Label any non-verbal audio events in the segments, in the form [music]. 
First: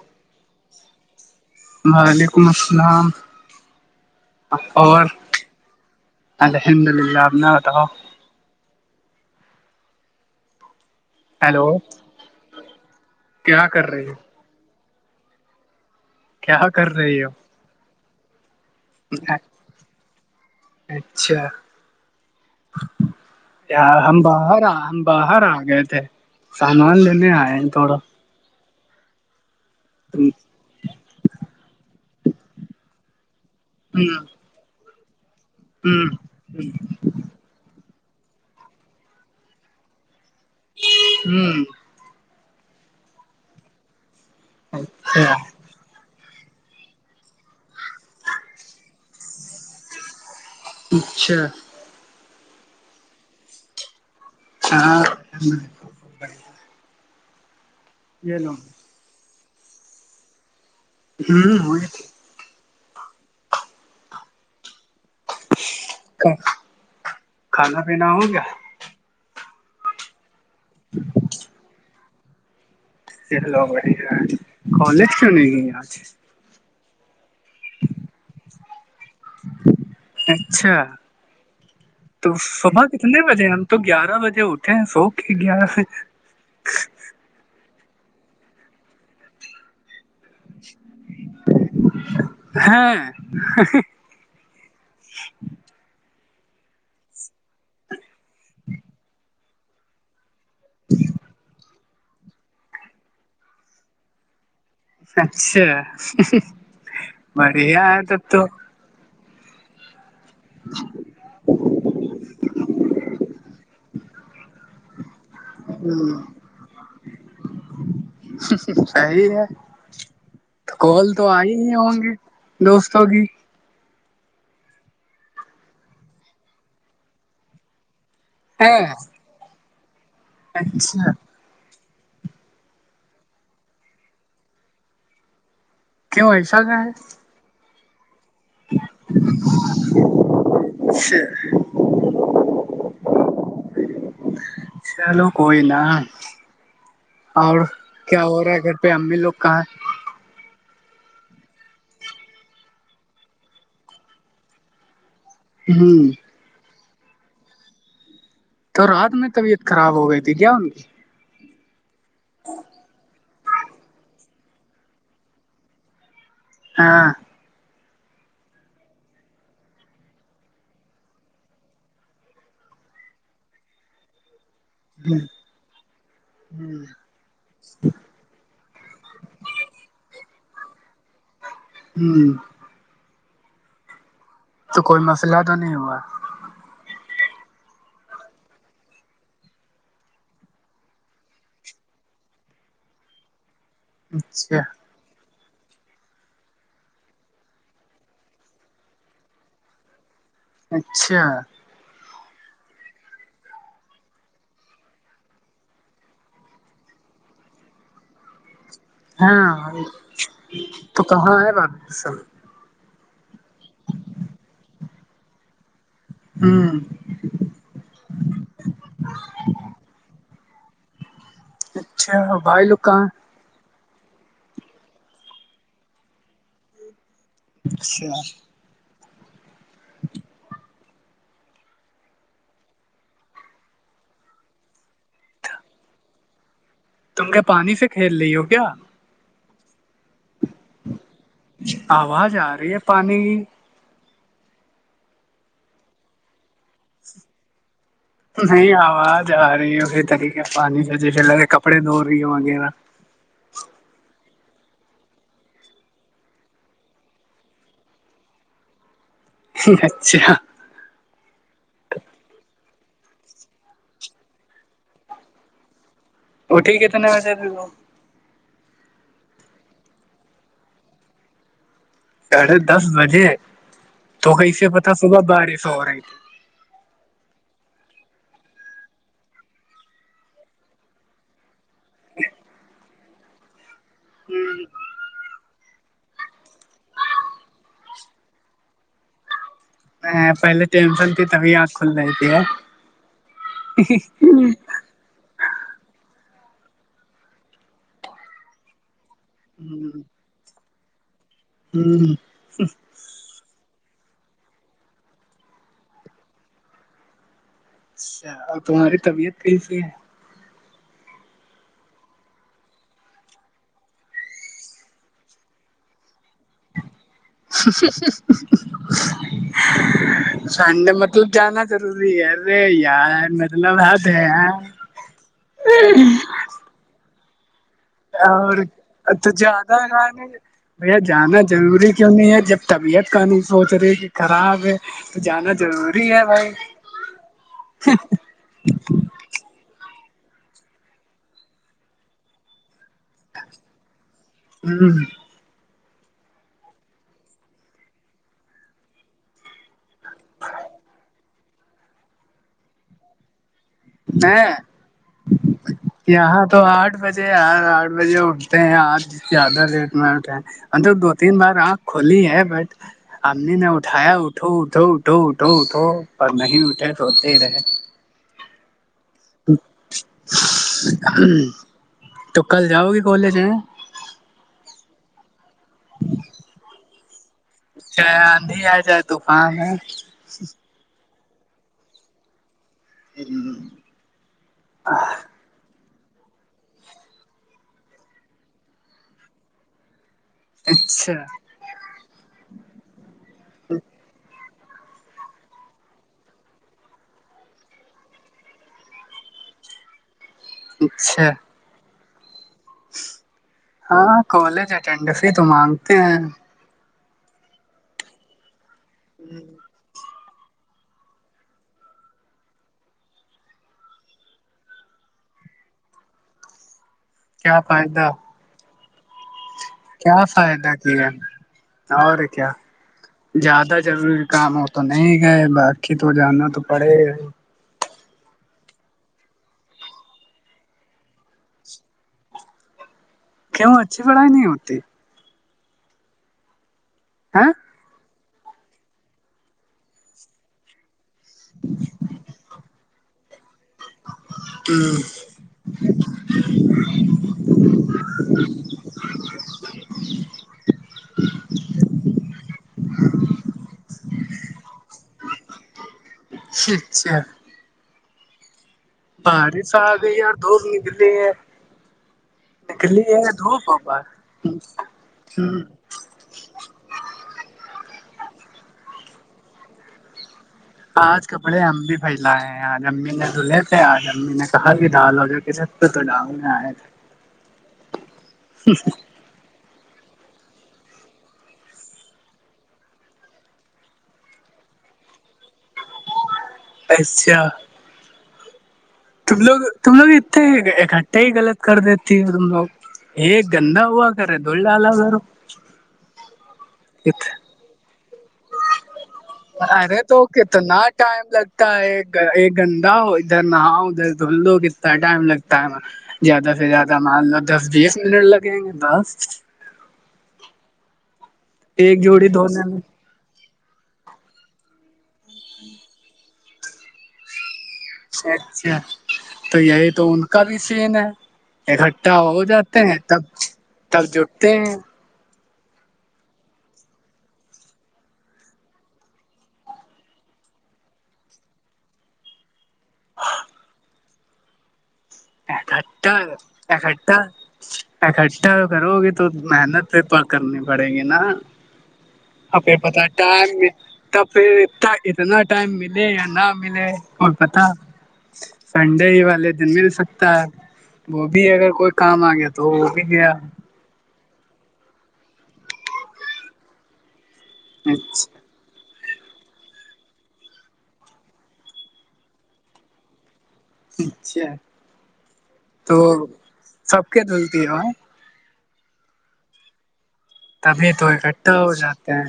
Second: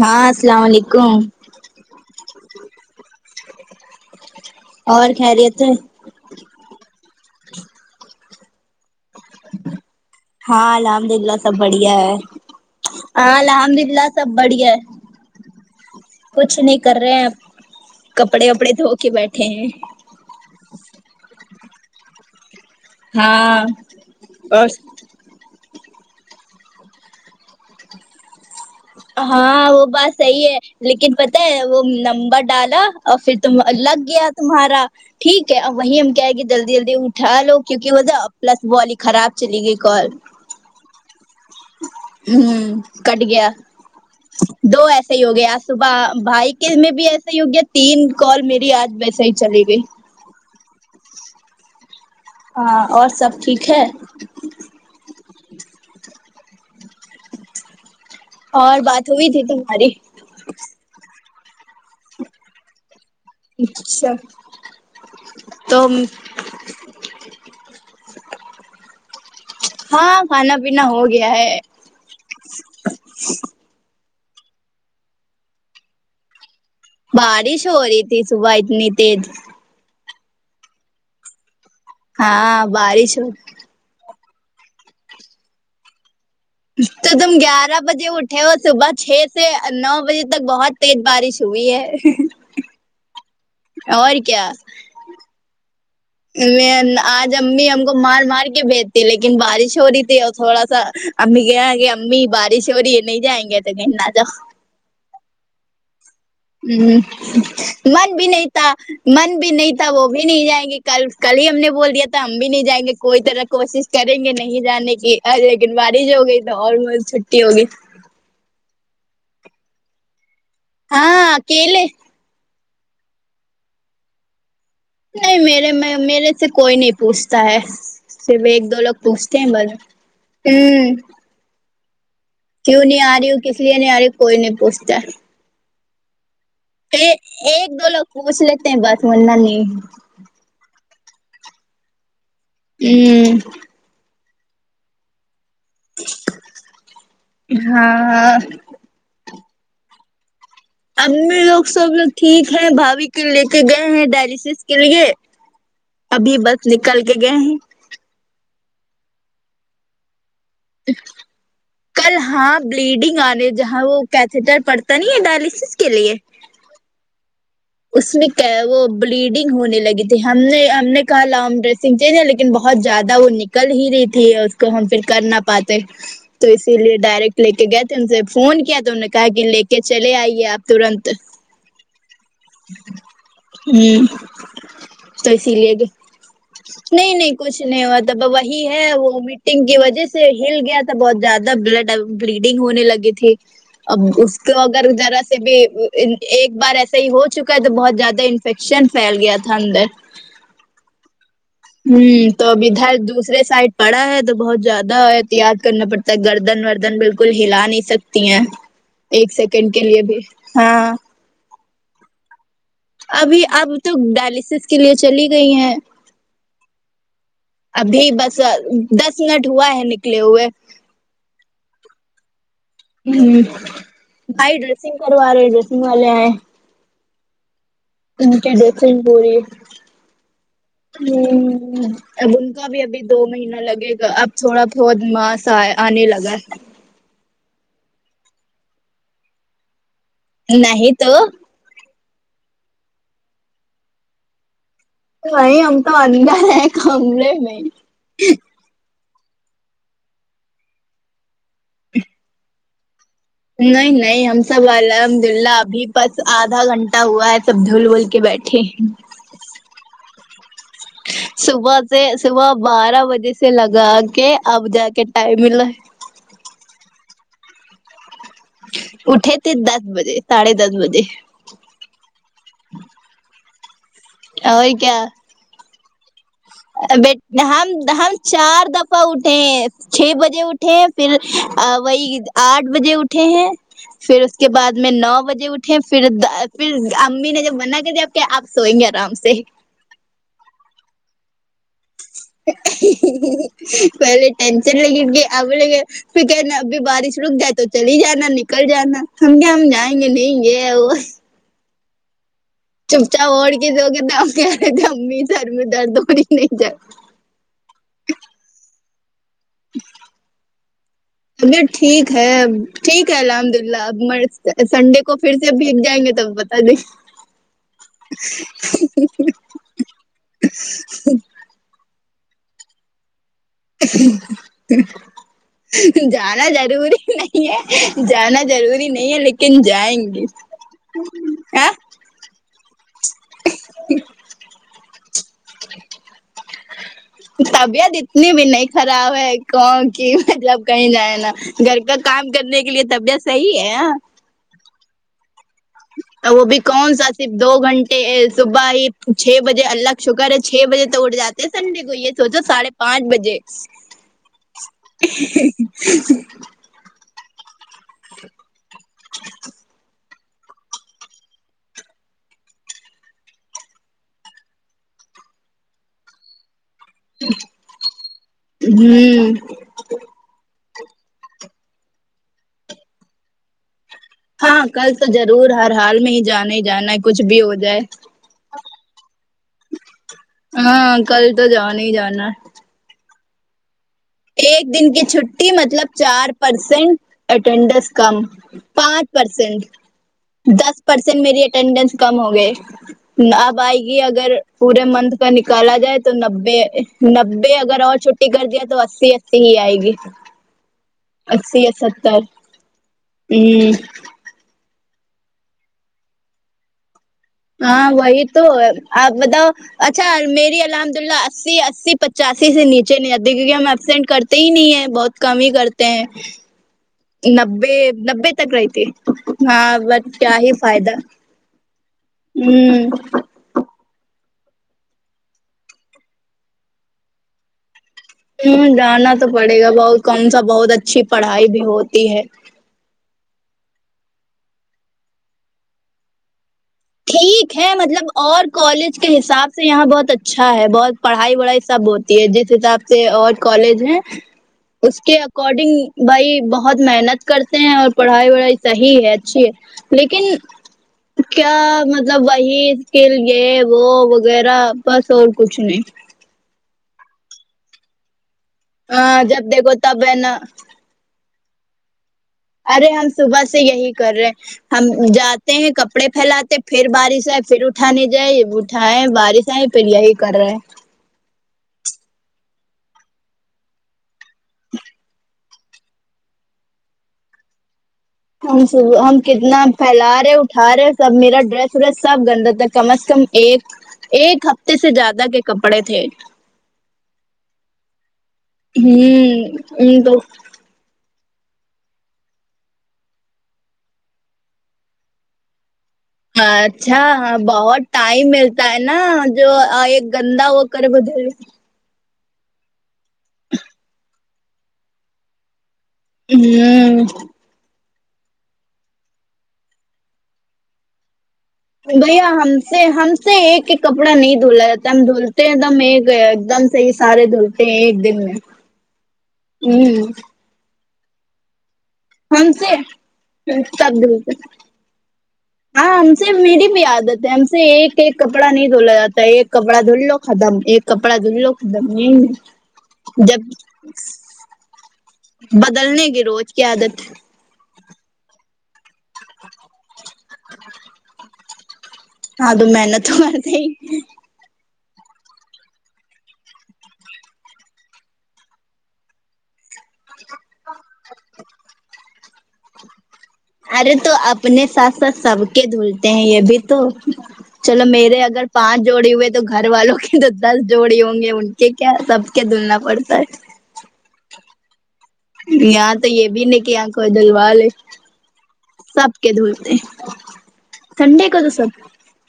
ہاں السلام علیکم وعلیکم السلام اور خیریت ہے الحمد للہ آ اپنا بتاؤ ہاں الحمد للہ سب ہیلو بڑھیا ہے ہاں کیا الحمد کر للہ رہی ہو سب بڑیا کچھ کیا نہیں کر رہے رہی ہیں ہو آپ کپڑے وپڑے دھو کے بیٹھے ہیں اچھا ہاں ہم باہر اور آ ہم باہر آ گئے تھے سامان لینے آئے ہیں تھوڑا ہاں وہ بات صحی ہے لیکن پتہ ہے وہ نمبر ڈالا اور پھر تم لگ گیا تمہارا ٹھیک ہے ا وہیں ہم کیا گے جلدی جلدیٹ ٹھا لو کیونکہ ہو جا پلس والی خراب چلی گئی کال ہوں ہوں کٹ گیا دو ایسے ہی اچھا ہو گئے آج صبح بھائی کے میں بھی ایسے ہی ہوگیا تین کال میری آج سی چل گے اچھا ہاں اور سب ٹھیک ہے [inaudible] یہ لو اور بات ہوئی تھی تمہاری ہوں ہو اچھا تو کھانا پینا ہو کیا ہاں کھانا پینا ہو گیا ہے سلو بڑیا کالج کیوں نہیںج [inaudible] بارش ہو رہی تھی صبح اتنی تیز اچھا تو ہاں صبح بارش کتنے ہو بجے ہم تو گیارہ بجے اٹھے ہیں سو کے گیارہ بے تو تم گیارہ بجے اٹھے ہو صبح چھ سے نو بجے اب تک بہت تیز بارش ہوئی ہے ہاں اور کیا میں آج امی ہم کو مار مار کے بیجتی لیکن بارش ہو رہی تھی تھوڑا سا امی کہ کہ امی بارش اوری یہ نہیں جائیں گے تو کہنا تھاا [inaudible] اچھا ہ بڑھیا ہے من بھی تب تو نہیںتا من بھی نہیں [inaudible] وہ بھی نہیں جائیں گے کل کل ہی ہم نے بول دیا تھا ہم بھی نہیں جائیں گے کوئی طرح کوشش کریں گے نہیں جانے کی لیکن بارش ہ ہو گئی تو اور م چھٹی ہوگی صحیح ہے تو کال تو ہاں آئی ہی اکیلے ہوں گے دوستوں کی نہیں میرے میں میرے سے کوئی نہیں پوچھتا ہے صرف ایک ہے دو لوگ پوچھتے ہیں بس ہوں اچھا کیوں نہیں آ رہی ہ کس لیے نہیں آ رہی کوئی نہیں پوچھتا کیوں ایسا کا ہے ایک دو لوگ پوچھ لیتے ہیں بس مورنا نہیں اچھا [inaudible] [inaudible] چلو کوئی نا اور کیا ہاں ہو رہا ہے گھر پہ امی لوگ کہاں ا میں لوگ سب لوگ ٹھیک ہے بھوی کے لے کے گئے ہیں ڈائلسس کے لیے [inaudible] ابھی بس نکل کے گئے ہیں تو رات میں طبیعت خراب ہو گئی تھی کیا ان کی کل ہاں بلیڈنگ آنے جہاں وہ کیتٹر پڑتا نہیں ہے ڈائلسس کے لیے [unintelligible] ہاں اس میں کیا ہے وہ بلیڈنگ ہونے لگی تھی ہم نے ہم نے کہا لام ڈریسنگ چ لیکن ن بہت زیادہ وہ نکل ہی رہی تھی ہم پھر کر نہ پاتے تو اسی لیے ہ ڈائریکٹ لے کے گئے تھے ان سے فون کیا تھا انوں نے کہا کہ لے کے چلے آئیے آپ ترنت [inaudible] ہوں کوئی تو مسئلہ اسی نہیں لیے بھی ہوا نہیں نہیں کچھ نہیں ہوا تھا وہی ہے وہ میٹنگ کی وجہ سے ہل گیا بہت زیادہ بلڈ بلیڈنگ ہونے لگی تھی اب اس کو اچھا اگر ذرا سے بھی ایک بار ایسا ہی ہو چکا ہے تو بہت زیادہ انفیکشن پھیل گیا تھا اندر اچھا ہوں تو اب ادھر دوسرے سائڈ پڑا ہے تو بہت زیادہ احت یاط کرنا پڑتا تک گردن ردن بالکل ہلا نہیں سکتی ہیں ایک سیکنڈ ہاں کے لیے بھی ہاں تو کہاں ہے بات سر [unintelligible] ابھی اب تو ڈائلسس کے لیے چلی گئی ہیں ہوں ابھی بس دس منٹ ہوا ہے نکلے ہوئے اچھا بھائی لوکاں ہوں بھائی ڈریسنگ کروا رہے ڈریسنگ والے آئے اچھا ان کی ڈسز ب رہی ہے ہ اب ان کا بھی ابھی دو مہینہ لگے گا اب تھوڑا بہت ماس س آنے لگا ہے تم کے پانی سے کھیل رہی ہو کیا نہیں تو آواز آ رہی ہے پانی کی تو وہی ہم تو اندر ہیں کمے میں نہیں آواز آ رہی ہے پھر طریقے پانی سجے پ لگے کپڑے دھ رہی ہو وغیرہ نہیں نہیں ہم سب الحمد اللہ ابھی بس آدھا گھنٹہ ہوا ہے سب دھول بول کے بیٹھے تٹھیک اچھا صبح سے صبح بارہ بجے سے لگا کے اب جا کے ٹائم ملا ٹھیک ہےتنےا وہ اٹے تھ دس بجے ساڑھے دس بجے ساڑھے دس بجے تو اور کیسے پتا کیا صبح بارہ سو ہو رہی بیٹ ہم ہم چار دفعہ اٹھے ہیں چھ بجے اٹھ اھے پھر وہی آٹھ بجے اٹھے ہیں پھر اس کے بعد میں نو بجے اٹھ پھر پھر امی نے جب من کر اب کیا آپ سوئیں گے آرام سے پہلے ٹینشن تھی تبھی آ پہلے ٹین چل ل ا لے پھر کہ ن ابھی بارش رک جائے تو چل ہی جانا نکل جانا ہم کیا ہم جائیں گے نہیںیں گے وہ ہوں چپچاپ اڑ کے جوؤ گ د ہم کہے ت امی سر میں درد ہوڑی نہیں جائے اچھا اور تمہاری طبیعت کیسی ہے اب ٹھیک ہے ٹھیک ہے الحمد للہ اب مر سنڈے کو پھر سے بھیگ جائیں گے تو بتا دیں سڈ مت تو جانا ضروری ہے ارے یار آات ہے گے جانا ضروری نہیں ہے جانا اور ضروری نہیں ہے تو لیکن جیادہ ک جائیں گے نہیں بھیا جانا ہاں ضروری کیوں نہیں ہے جب طبیعت کا نہیں سوچ رہی کہ خراب ہے تو جانا ضروری ہے بھائی ونائک خراب ہے کون کی مطلب کہیں جائے نا گھر کا کام کرنے کے لیے طبیعت صحیح ہے ہوں جٹ تو وہ بھی کون سا صرف دو گھنٹے صبح ہی چھ بجے الگ شکر ہے چھ بجے تو اٹھ جاتا سنڈے کوئی ہے سوچو ساڑھے پانچ بجے یہاں تو آٹھ بجے یار آٹھ بجے اٹھتے ہیں آج زیادہ لیٹ میں اٹھتے ہیں ان تو دو تین بار آنکھ کھلی ہے بٹ امنی نے اٹھایا اٹھو اٹھو اٹھو اٹھو اٹھو پر نہیں اٹھے سوتے ہی رہے جی ہ تو کل جاؤ گی کالج میں ہاں کل تو ضرور ہر حال میں ہی جانا ہی جانا ہے کچھ بھی ہو جائے ا آندھی آ جائے طفان ہے ہاں کل تو جان ہی جانا [unintelligible] ایک دن کی چھٹی مطلب چار پرسینٹ اٹینڈنس کم پانچ پرسنٹ دس اچھا پرسینٹ میری اٹینڈینس کم ہو گئے اب آئے گی اگر پورے منتھ کا نکالا جائے تو نبے نبے اگر اور چھٹی کر دائے تو اتے ہی آئے گی اچھا اسی سسٹر ہاں کالج اٹینڈس ہی تو مانگتے ہیں ہاں وہی تو آپ بتاؤ اچھا میری الحمد اللہ اسی اسی پچاسی سے نیچے نہیں آتے کیونکہ ہم ابسینٹ کرتے ہی نہیں ہے بہت کم ہی کرتے ہیں کیا نبے فائدہ نبے تکرئیتی ہ بس کیا ہی فائدہ اور کیا ہہم زیادہ ضروری کام ہو تو نہیں گئے باقی تو جانا تو پڑے ہہم جانا تو پڑے گا بہت کم سا بہت اچھی پڑھائی بھی ہوتی ہے کیوں اچھی پڑھائی نہیں ہوتی ٹھیک ہے مطلب اور کالج کے حساب سے یہاں بہت اچھا ہے بہت پڑھائی وڑھائی سب ہوتی ہے جس حساب سے اور کالج ہیں اس کے اکارڈنگ بھائی بہت محنت کرتے ہیں اور پڑھائی وڑھائی صحیح ہے اچھی ہے لیکن [unintelligible] کیا مطلب وہی اس کے لیے وہ وغیرہ بس اور کچھ نہیں اچھا ا جب بارش دیکھو آ تب گئی ہے نا یار دوپ نکلی ہے ارے نکلی ہم ہے صبح سے دھوپ ہو یہی بار پر ہے ہم جاتے ہیں کب کپڑے پھیلاتے پھر بارش آئے پھر اٹھا نہیں جائے اٹھائے بارش آئے پھر یہی کر رہے ہیں آج کپڑے ہم بھی پھیلائے ہیں آج امی نے دھلے تھے آج امی نے کہا کہ ڈال ہو جا کے [unintelligible] [unintelligible] کتنا پھیلا رہے اٹھا رہے سب میرا ڈریس وریس سب گندا تھا کم از کم ایک ایک ہفتے سے زیادہ کے کپڑے تھے اچھا تم لوگ تم ہوں لوگ تو اتنے اکٹھے ہی غلط کر دیتی تم لوگ یہ گندا ہوا کرے دول ڈالا گیر اچھا بہت ٹائم ملتا ہے نا جو آ ایک گندا وہ کرے بے ک گندا ہو ادھر نہاؤ ادھر دھل لو کتنا ٹائم لگتا ہے نا زیادہ سے زیادہ ہوں مان ل دس بیس منٹ لگیں گے دس بھیا ہم سے ہم ے ایک ایک کپڑا نہیں دھلا جاتا ہے ہم دھولتے ہیں ایک دم ایک ایک دم صحیح سارے دھل ایک دن میں ہوں کبھی سین ہے اکٹھا ہو ہم سے جاتے ہیں تب سب تب دھلتے جٹتے ہیں ہاں ہم سے میری بھی عادت ہے ہم سے ایک ایک کپڑا نہیں دھولا جاتا ہے ایک کپڑا دھل لو ختم ایک کپڑا دھونی لو دم نہیں جب بدلنے اکٹھا کی روز کیا عادت اکٹھا اکٹھا کرو گے تو محنت کرنی پڑیں گی نا ہاں آ تو پتا محنت تو ٹائم کرتے میں ہی تب پھر ا اتنا ٹائم ملے یا نہ ملے کو پتا سنڈے ہی والے دن بھی ہے وہ بھی اگر کوئی کام آ گیا تو وہ بھی گیا ارے تو اپنے ساتھ ساتھ سب کے دھلتے ہیں یہ بھی تو چلو میرے اچھا اگر پانچ جوڑی ہوئے تو گھر والوں کے تو دس جوڑی ہوں گے ان کے کیا سب کے دھلنا پڑتا ہے اچھا یہاں تو یہ بھی ن کہ یہاں کو سب کے دلوال دھلتی ہے ہو سب کے دھولتے تبھی تو اکٹھا ہو جاتے ہیں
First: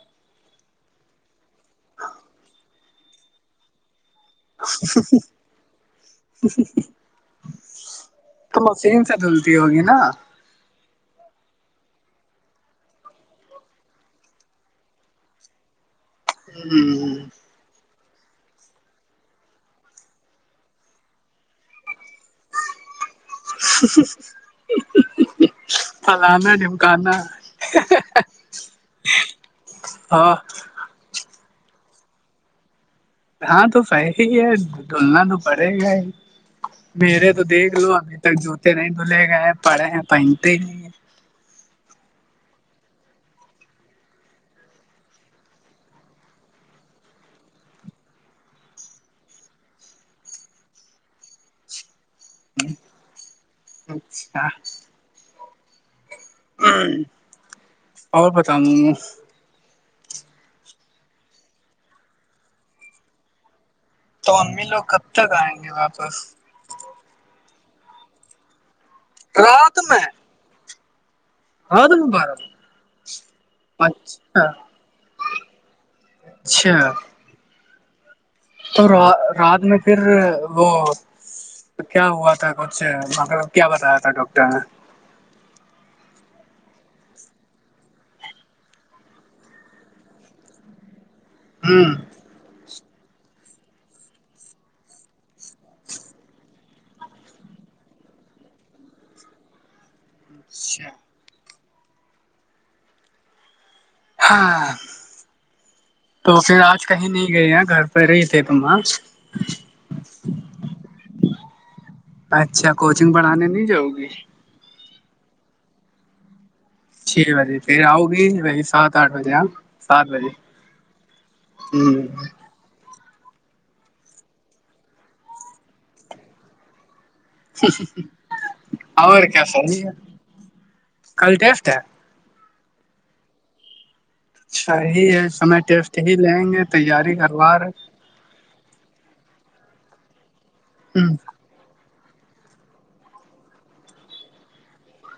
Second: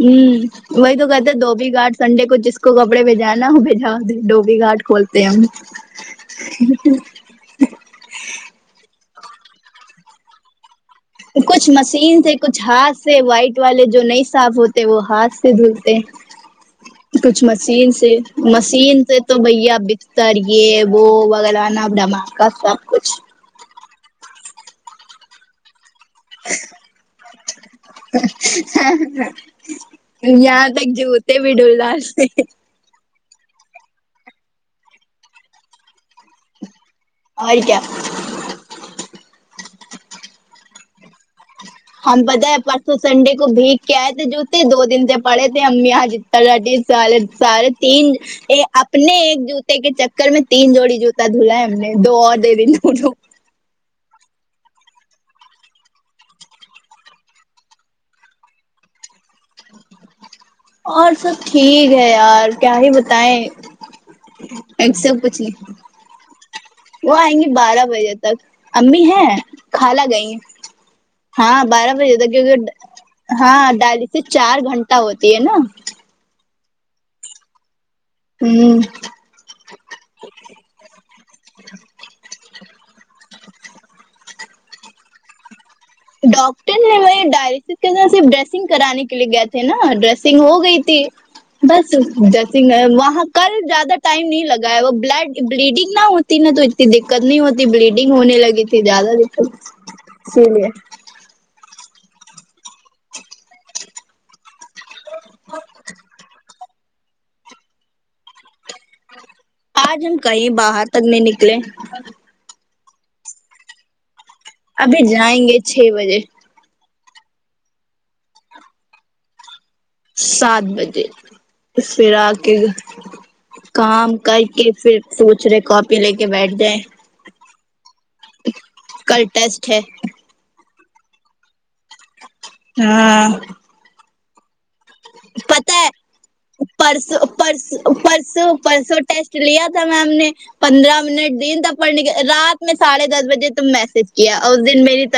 ہوں وہی تو کہتے دبی گارڈ سنڈے کو جس کو کپڑے بھیجانا وہ بجا ڈوبی گھاٹ کھولتے ہیں ہم تو مشین سے دھلتی ہوگی نا کچھ مشین سے کچھ ہاتھ سے وائٹ والے جو نہیں صاف ہوتے وہ ہاتھ سے دھلتے [inaudible] کچھ مشین سے مشین سے تو بھیا بکتر یہ وہ وغلوانا اب ڈم کا سب کچھ [inaudible] پلانا ڈمکانا ہاں یہاں تک جتے بھی ڈولدال سے ہاں تو صحی ہے دھلنا تو پڑے گا ہی میرے تو اور دیکھ کیا لو ابھی تک جوتے نہیں دھلے گئے ہیں پڑے ہیں پہنتے نہیں ہیں ہم پتاہ ہے پرسوں سنڈے کو بھیگ کے آئے تھے جوتے دو دن سے پڑھے تھے امی یہاں سارے سارے تین ا اپنے ایک جوتے کے چکر میں تین جوڑی جوتا دھلا ہے ہم نے دو اور د دن لٹو اچھا اور بتا ہوں اور سب ٹھیک ہے یار کیا ہی بتائیں تو امی لوگ ایک کب سے تک کچھ آئیں گے نہیں واپس وہ آئیں گی بارہ بجے تک امی ہیں رات کالہ میں گئی ہاں رات بارہ میں بجے ہوتا کیونکہ ہاں ڈالی سے اچھا چار گھنٹہ ہوتی ہے نا اچھ ہوں تو رات میں پھر وہ کیا ہوا تھا کچھ مطلب کیا بتایا تھا ڈاکٹر نے ڈاکٹر نے م ڈائلسس صرف ڈریسنگ کرانے کے لیے گئے تھے نا ڈریسنگ ہو گئی تھی ہ بس جس وہاں کل زیادہ ٹائم نہیں لگا ہے وہ بڈ بلیڈنگ نہ ہوتی نا تو دقت نہیں ہوتی بلیڈنگ ہونے لگی تھی زیادہ دقت اسی لیے اچھا ہاں تو پھر آج کہیں نہیں گئے گھر پہ ہی تھے تماں آج ہم کہیں باہر تک نہیں نکلے اچھا کوچنگ پڑھانے نہیں جاؤ گی ابھی جائیں گے چھ بجے چھ بجے پھر آؤ گی وی سات آٹھ بجے آ سات بجے پھر آ کے کام کر کے پھر سوچ رہے کاپی لے کے بیٹھ جائے اور کل کیا ٹیسٹ ہے س کل ٹیسٹ ہے ہاں اچھا ہی پتا ہے لیں گے پرس تیاری کروا پرس پرسوں پرسوں ٹیسٹ لیا تھا میم نے پندرہ رہے منٹ دین ت پڑھنے کے رات میں سڑھے دس بجے تم میسج کیا اس دن میری طر